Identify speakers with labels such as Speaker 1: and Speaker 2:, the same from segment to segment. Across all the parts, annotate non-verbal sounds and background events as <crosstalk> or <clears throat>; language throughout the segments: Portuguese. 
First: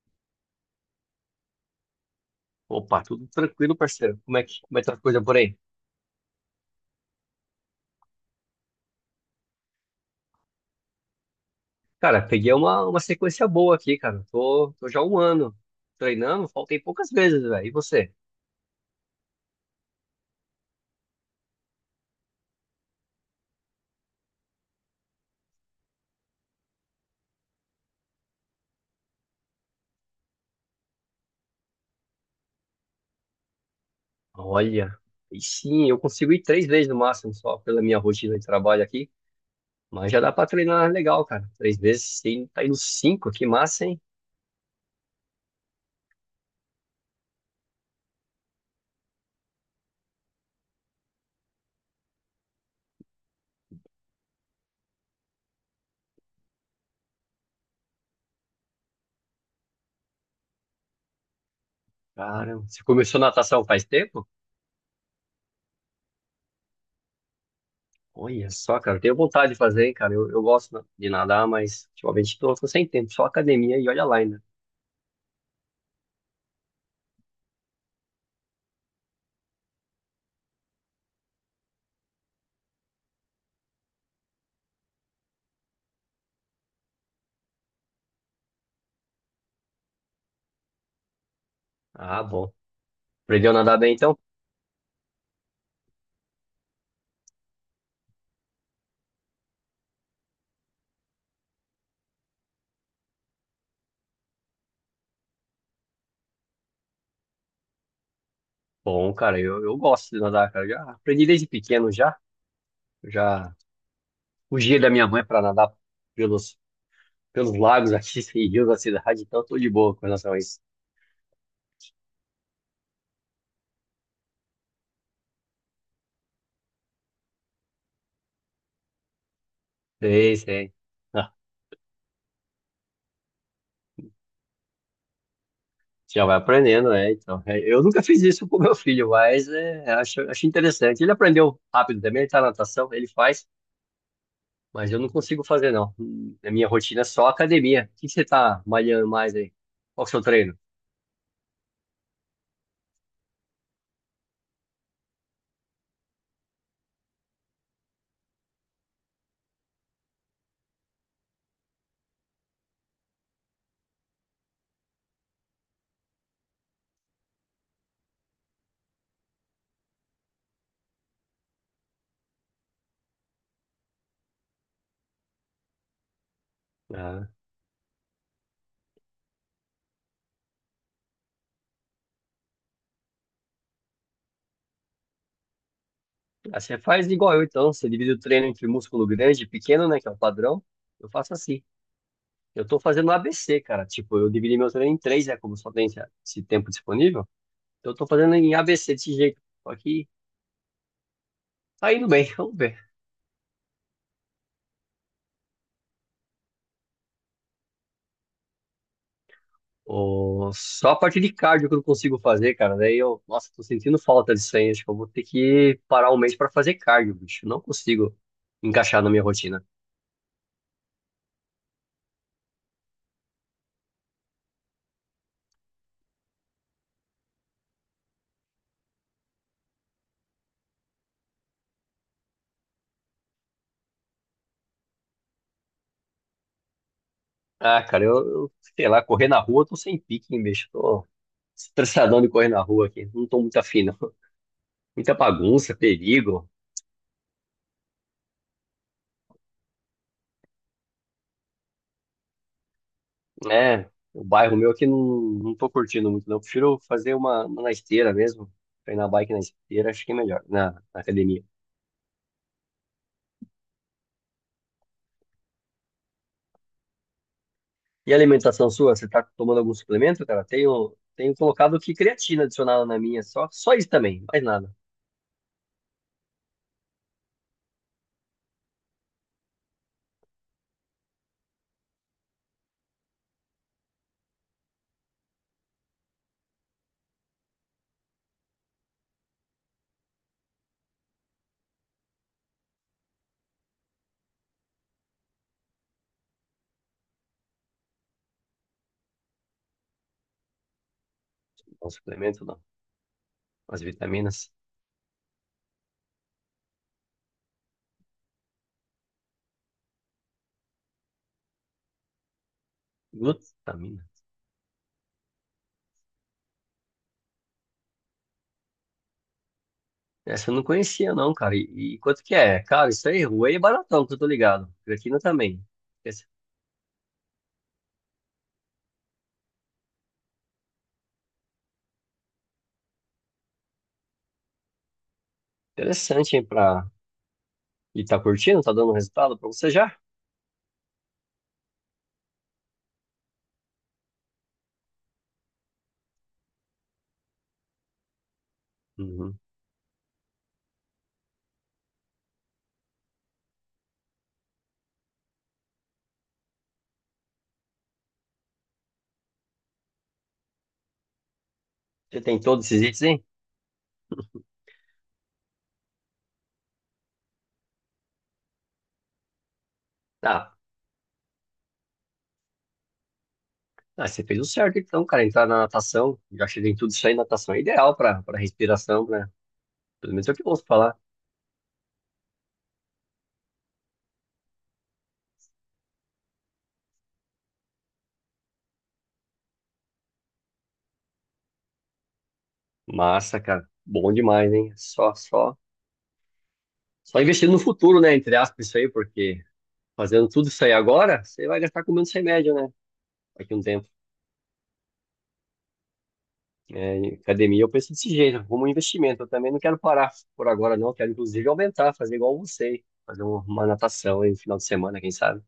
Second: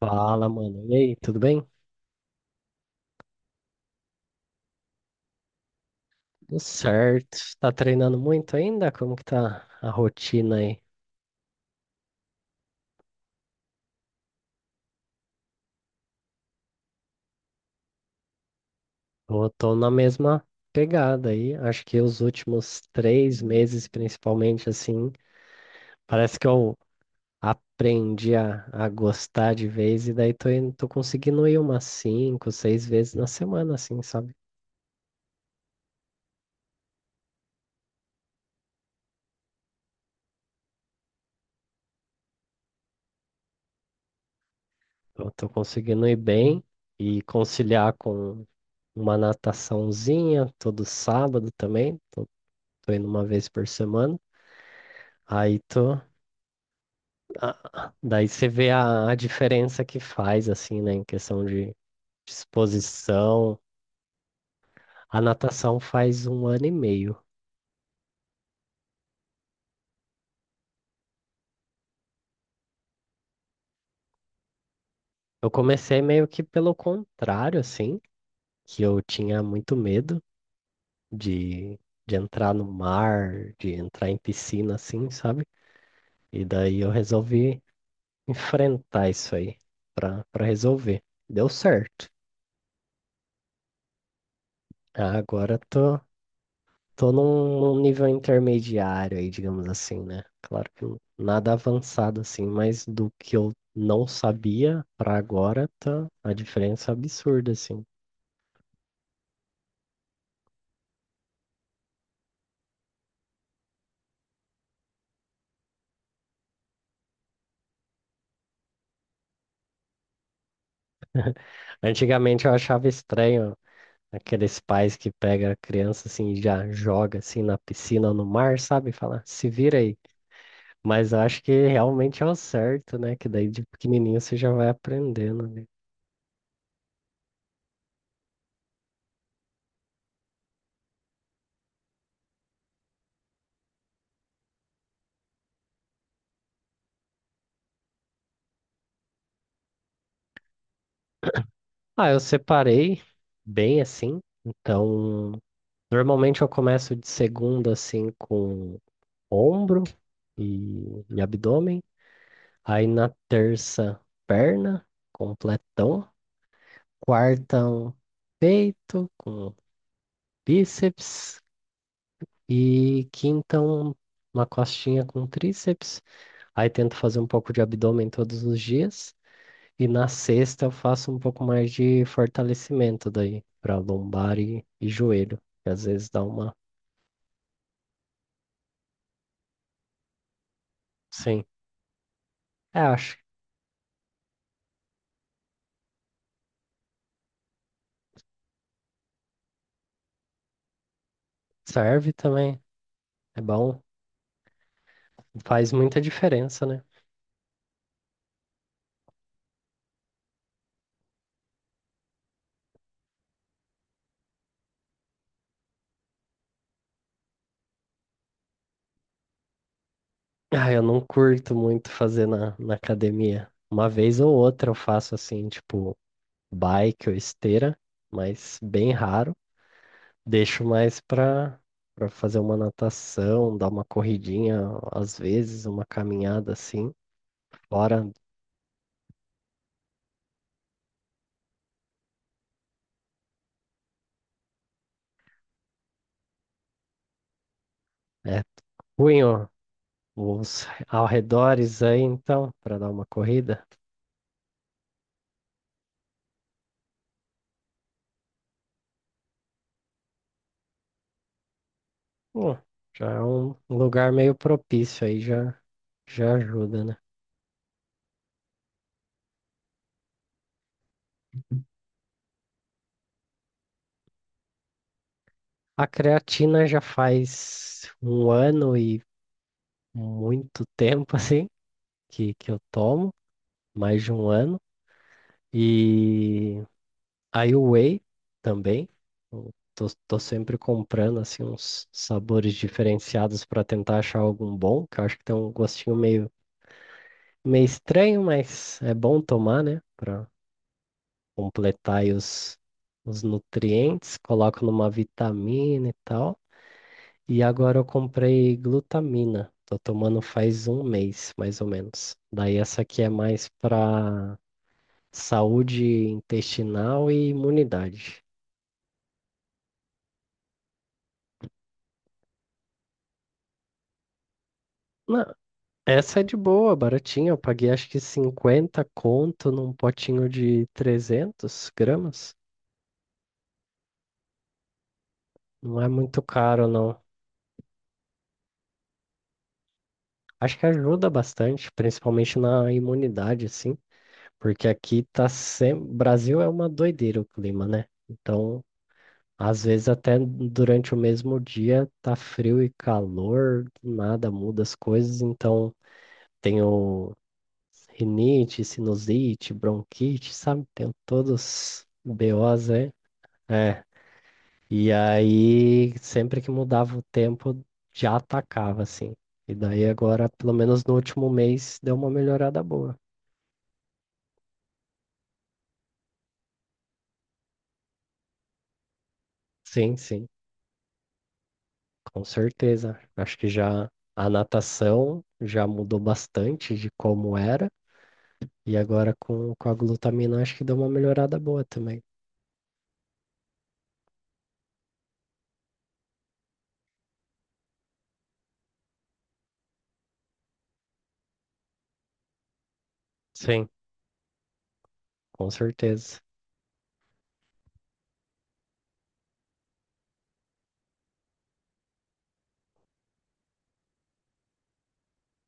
Speaker 1: Fala, mano. E aí, tudo bem?
Speaker 2: Opa, tudo tranquilo, parceiro. Como é que tá a coisa por aí?
Speaker 1: Tudo certo. Tá treinando muito ainda? Como que tá a rotina aí?
Speaker 2: Cara, peguei uma sequência boa aqui, cara. Tô já um ano treinando, faltei poucas vezes, velho. E você?
Speaker 1: Eu tô na mesma pegada aí. Acho que os últimos 3 meses, principalmente, assim, parece que eu aprendi a gostar de vez e daí tô conseguindo ir umas cinco, seis vezes na semana, assim, sabe?
Speaker 2: Olha, e sim, eu consigo ir três vezes no máximo, só pela minha rotina de trabalho aqui. Mas já dá pra treinar legal, cara. Três vezes, sim, tá indo cinco, que massa, hein?
Speaker 1: Eu tô conseguindo ir bem e conciliar com uma nataçãozinha todo sábado também. Tô indo uma vez por semana. Aí tu, Daí você vê a diferença que faz, assim, né, em questão de
Speaker 2: Caramba, você começou
Speaker 1: disposição.
Speaker 2: natação faz tempo?
Speaker 1: A natação faz um ano e meio.
Speaker 2: Olha só, cara, eu tenho vontade de fazer, hein, cara. Eu gosto de nadar, mas ultimamente tô sem tempo, só academia e olha lá ainda.
Speaker 1: Eu comecei meio que pelo contrário, assim, que eu tinha muito medo de, de entrar no mar, de entrar em piscina, assim, sabe? E daí eu resolvi enfrentar isso aí pra resolver. Deu certo.
Speaker 2: Ah, bom. Aprendeu a nadar bem então?
Speaker 1: Agora tô num nível intermediário aí, digamos assim, né? Claro que nada avançado assim, mas do que eu não sabia pra agora tá, a diferença é absurda assim.
Speaker 2: Bom, cara, eu gosto de nadar, cara. Já aprendi desde pequeno já. Eu já fugia da minha mãe para nadar pelos, pelos lagos aqui <laughs> e rios da cidade, então tô de boa com relação a isso.
Speaker 1: Antigamente eu achava estranho aqueles pais que pega a criança assim e já joga assim na piscina ou no mar, sabe? Fala, se vira aí.
Speaker 2: Sei, sei.
Speaker 1: Mas eu
Speaker 2: Ah,
Speaker 1: acho que realmente é o certo, né? Que daí de pequenininho você já vai aprendendo, né?
Speaker 2: já vai aprendendo, né? Então, é, eu nunca fiz isso com meu filho, mas é, acho interessante. Ele aprendeu rápido também, ele tá na natação, ele faz, mas eu não consigo fazer, não. A minha rotina é só academia. O que que você tá malhando mais aí? Qual que é o seu treino?
Speaker 1: Ah, eu separei bem assim, então normalmente eu começo de segunda assim com ombro e abdômen. Aí na terça, perna, completão. Quarta, um peito com bíceps. E quinta, uma costinha com tríceps. Aí tento fazer um
Speaker 2: Ah.
Speaker 1: pouco de abdômen todos os dias. E na sexta eu faço um pouco mais de fortalecimento daí, para lombar e joelho. Que às vezes dá uma.
Speaker 2: Ah, você faz igual eu, então. Você divide o treino entre músculo grande e pequeno, né? Que é o padrão. Eu faço
Speaker 1: Sim.
Speaker 2: assim. Eu
Speaker 1: É,
Speaker 2: tô fazendo
Speaker 1: acho
Speaker 2: ABC, cara. Tipo, eu dividi meu treino em três, é, como só tem esse tempo disponível. Então, eu tô fazendo em ABC desse jeito. Só que
Speaker 1: que
Speaker 2: tá indo
Speaker 1: serve
Speaker 2: bem, <laughs> vamos
Speaker 1: também.
Speaker 2: ver.
Speaker 1: É bom, faz muita diferença, né?
Speaker 2: Ô, só a parte de cardio que eu não consigo fazer, cara. Daí eu, nossa, tô sentindo falta disso aí. Acho que eu vou ter que parar um mês pra fazer cardio, bicho. Não consigo encaixar na minha rotina.
Speaker 1: Ah, eu não curto muito fazer na academia. Uma vez ou outra eu faço assim, tipo, bike ou esteira, mas bem raro. Deixo mais pra fazer uma natação, dar uma corridinha, às vezes, uma caminhada assim.
Speaker 2: Ah, cara,
Speaker 1: Fora,
Speaker 2: eu sei lá, correr na rua, eu tô sem pique, hein, bicho. Tô estressadão de correr na rua aqui. Não tô muito afim, não. Muita bagunça, perigo,
Speaker 1: é ruim, ó, os arredores aí, então, pra dar uma corrida.
Speaker 2: né? O bairro meu aqui não tô curtindo muito, não. Prefiro fazer uma na esteira mesmo. Treinar bike na esteira, acho que é melhor, na, na academia.
Speaker 1: Pô, já é um lugar meio propício aí, já ajuda, né?
Speaker 2: E a alimentação sua? Você tá tomando algum suplemento, cara? Tenho colocado aqui creatina adicionada na minha, só isso também, mais nada.
Speaker 1: A creatina já faz um ano e muito tempo, <laughs> assim, que eu tomo, mais de um ano. E aí o whey também. Eu tô sempre comprando, assim, uns sabores diferenciados para tentar achar algum bom, que eu acho que tem um gostinho meio, meio estranho, mas é bom tomar, né? Para
Speaker 2: Não
Speaker 1: completar aí
Speaker 2: suplemento, não.
Speaker 1: os
Speaker 2: As
Speaker 1: nutrientes.
Speaker 2: vitaminas.
Speaker 1: Coloco numa vitamina e tal. E agora eu comprei glutamina. Tô tomando faz um mês, mais ou menos. Daí essa aqui é mais
Speaker 2: Glutamina.
Speaker 1: pra saúde intestinal e imunidade.
Speaker 2: Essa eu não conhecia, não, cara. E quanto que é? Cara, isso aí, whey é baratão, que eu tô ligado. Creatina
Speaker 1: Não,
Speaker 2: também.
Speaker 1: essa é de boa, baratinha. Eu paguei acho que 50 conto num potinho de 300 gramas. Não é muito
Speaker 2: Interessante, hein,
Speaker 1: caro,
Speaker 2: pra...
Speaker 1: não.
Speaker 2: E tá curtindo? Tá dando resultado pra você já?
Speaker 1: Acho que ajuda bastante, principalmente na imunidade, assim, porque aqui tá sempre. Brasil é uma doideira o clima, né? Então,
Speaker 2: Uhum.
Speaker 1: às vezes até durante o mesmo dia tá frio e calor, do nada muda as coisas, então tenho rinite, sinusite, bronquite, sabe? Tenho todos os
Speaker 2: Você tem todos
Speaker 1: BOs
Speaker 2: esses
Speaker 1: aí.
Speaker 2: itens, hein?
Speaker 1: É. E aí, sempre que mudava o tempo, já atacava, assim. E daí agora, pelo
Speaker 2: Ah,
Speaker 1: menos no último mês, deu uma melhorada boa.
Speaker 2: ah, você fez o certo então, cara. Entrar na natação, já cheguei em tudo isso aí, natação é ideal pra, pra respiração, né?
Speaker 1: Sim,
Speaker 2: Pelo
Speaker 1: sim,
Speaker 2: menos é o que eu ouço falar.
Speaker 1: com certeza. Acho que já a natação já mudou bastante de como era. E agora com a glutamina, acho que deu uma melhorada boa também.
Speaker 2: Massa, cara. Bom demais, hein? Só investir no futuro, né? Entre aspas, isso aí, porque fazendo tudo isso aí agora, você vai gastar com menos remédio, né? Daqui a um
Speaker 1: Sim.
Speaker 2: tempo.
Speaker 1: Com certeza.
Speaker 2: É, em academia eu penso desse jeito, como um investimento. Eu também não quero parar por agora, não. Eu quero, inclusive, aumentar, fazer igual você, fazer uma natação aí no final de semana, quem sabe?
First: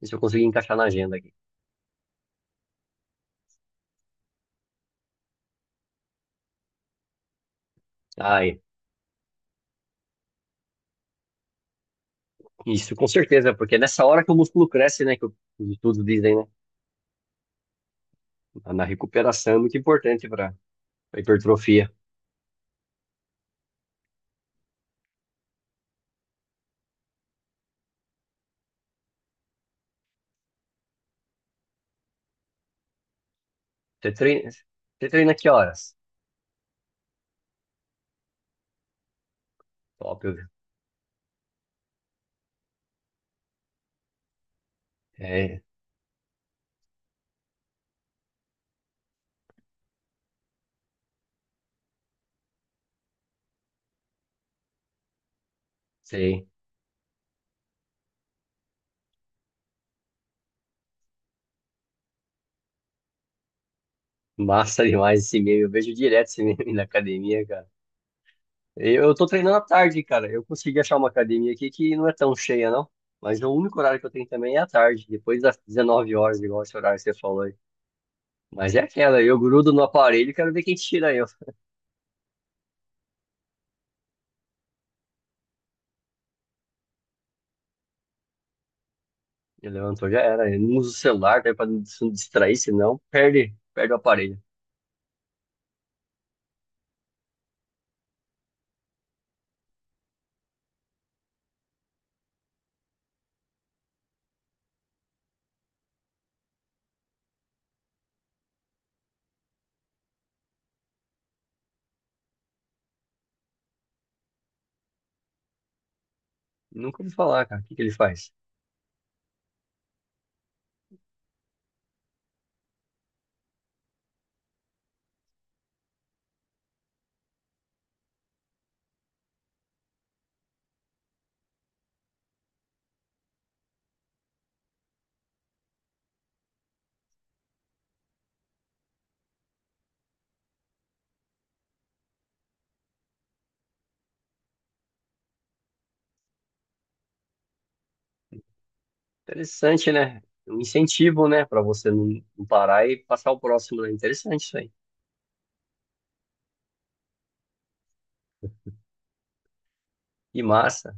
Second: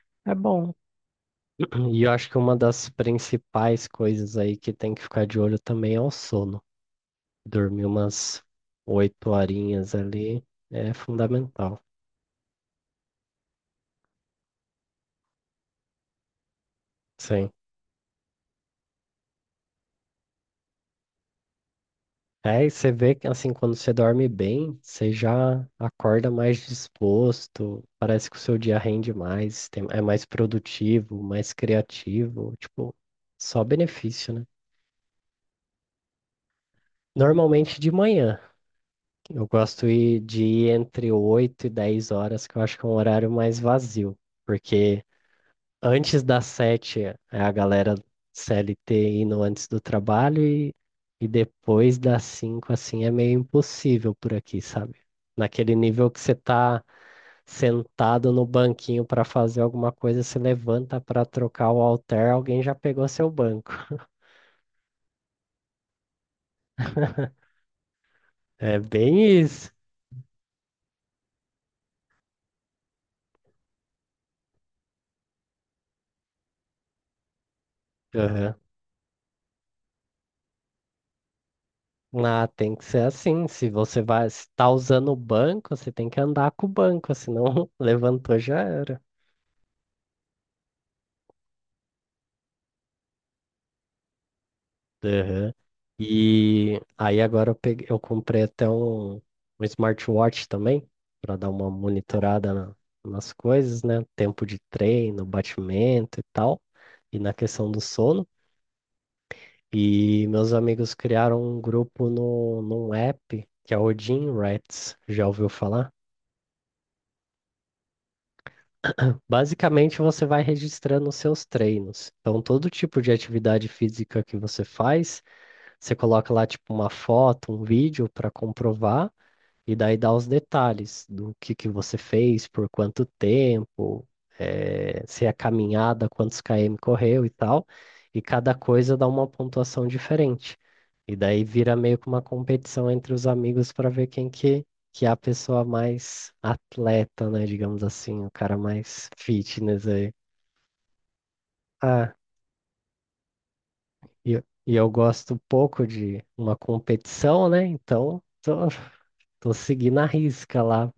Speaker 2: Ver se eu
Speaker 1: É
Speaker 2: conseguir
Speaker 1: bom.
Speaker 2: encaixar na agenda aqui.
Speaker 1: <clears throat> E eu acho que uma das principais coisas aí que tem que ficar de olho também é o sono. Dormir umas
Speaker 2: Ai,
Speaker 1: 8 horinhas ali é fundamental.
Speaker 2: isso com certeza, porque é nessa hora que o músculo cresce, né? Que os estudos dizem, né?
Speaker 1: Sim.
Speaker 2: Na recuperação é muito importante para hipertrofia.
Speaker 1: É, e você vê que assim, quando você dorme bem, você já acorda mais disposto, parece que o seu dia rende mais, é mais produtivo, mais criativo, tipo, só
Speaker 2: Você
Speaker 1: benefício, né?
Speaker 2: treina, você treina que horas?
Speaker 1: Normalmente de manhã. Eu gosto
Speaker 2: Top,
Speaker 1: de ir entre 8 e 10 horas, que eu acho que é um horário mais vazio. Porque
Speaker 2: é,
Speaker 1: antes das 7 é a galera CLT indo antes do trabalho e depois das 5 assim, é meio impossível por aqui, sabe? Naquele nível que você
Speaker 2: sei.
Speaker 1: tá sentado no banquinho para fazer alguma coisa, se levanta para trocar o halter, alguém já pegou seu banco.
Speaker 2: Massa demais esse meme. Eu vejo direto esse meme <laughs> na academia, cara.
Speaker 1: É
Speaker 2: Eu
Speaker 1: bem
Speaker 2: tô treinando à
Speaker 1: isso.
Speaker 2: tarde, cara. Eu consegui achar uma academia aqui que não é tão cheia, não. Mas o único horário que eu tenho também é à tarde, depois das 19 horas, igual esse horário que você falou aí. Mas é aquela, eu grudo no aparelho e quero ver quem tira eu. <laughs>
Speaker 1: Ah, tem que ser assim. Se você vai estar usando o banco, você tem que andar com o banco, senão <laughs> levantou já era.
Speaker 2: Ele levantou, já era. Eu não uso o celular, tá? Pra não se não distrair, senão perde o aparelho.
Speaker 1: Aham. E aí agora eu peguei, eu comprei até um smartwatch também, para dar uma monitorada nas coisas, né? Tempo de treino, batimento e tal, e na questão do sono. E meus amigos criaram um grupo no, num app que é o Gym Rats. Já ouviu falar?
Speaker 2: Nunca ouvi falar, cara. O que que ele faz?
Speaker 1: Basicamente, você vai registrando os seus treinos. Então, todo tipo de atividade física que você faz, você coloca lá, tipo, uma foto, um vídeo para comprovar. E daí dá os detalhes do que você fez, por quanto tempo, se é caminhada, quantos km correu e tal. E cada coisa dá uma pontuação diferente. E daí vira meio que uma competição entre os amigos para ver quem que é a pessoa mais atleta, né? Digamos assim, o cara mais fitness
Speaker 2: Interessante,
Speaker 1: aí.
Speaker 2: né? Um incentivo, né? Pra você não
Speaker 1: Ah,
Speaker 2: não parar e passar o próximo, né? Interessante isso aí.
Speaker 1: e eu gosto pouco de uma competição, né? Então, tô seguindo a
Speaker 2: Que
Speaker 1: risca lá.
Speaker 2: massa.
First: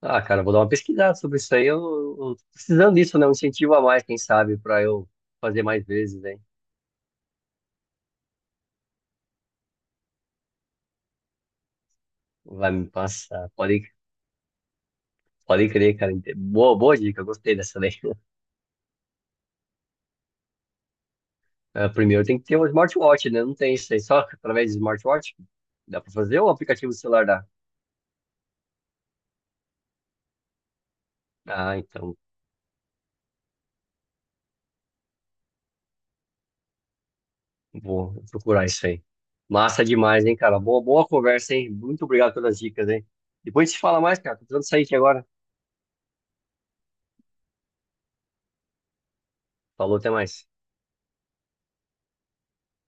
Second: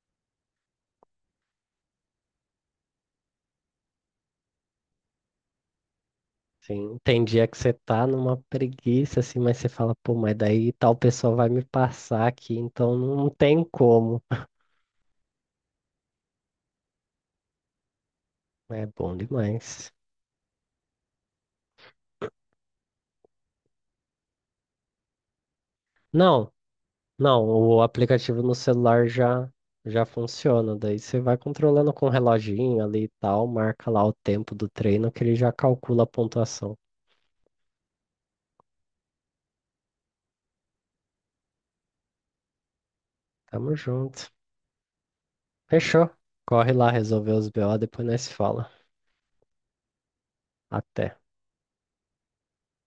Speaker 2: Ah, cara, vou dar uma pesquisada sobre isso aí. Eu tô precisando disso, né? Um incentivo a mais, quem sabe, pra eu fazer mais vezes, hein?
Speaker 1: Sim, tem dia que você tá numa preguiça, assim, mas você fala, pô, mas daí tal pessoa vai me passar aqui,
Speaker 2: Vai me
Speaker 1: então não
Speaker 2: passar.
Speaker 1: tem
Speaker 2: Pode,
Speaker 1: como.
Speaker 2: pode crer, cara. Boa dica, eu gostei dessa daí. <laughs>
Speaker 1: É bom demais.
Speaker 2: Ah, primeiro tem que ter um smartwatch, né? Não tem isso aí, só através de smartwatch. Dá pra fazer ou o
Speaker 1: Não,
Speaker 2: aplicativo do celular
Speaker 1: não,
Speaker 2: dá?
Speaker 1: o aplicativo no celular já funciona, daí você vai
Speaker 2: Ah,
Speaker 1: controlando com o
Speaker 2: então
Speaker 1: reloginho ali e tal, marca lá o tempo do treino que ele já calcula a pontuação.
Speaker 2: vou procurar isso aí. Massa demais, hein, cara? Boa conversa, hein? Muito obrigado pelas dicas, hein? Depois a
Speaker 1: Tamo
Speaker 2: gente fala mais,
Speaker 1: junto.
Speaker 2: cara. Tô precisando sair aqui agora.
Speaker 1: Fechou. Corre lá resolver os BO, depois nós se fala.
Speaker 2: Falou, até mais.
Speaker 1: Até.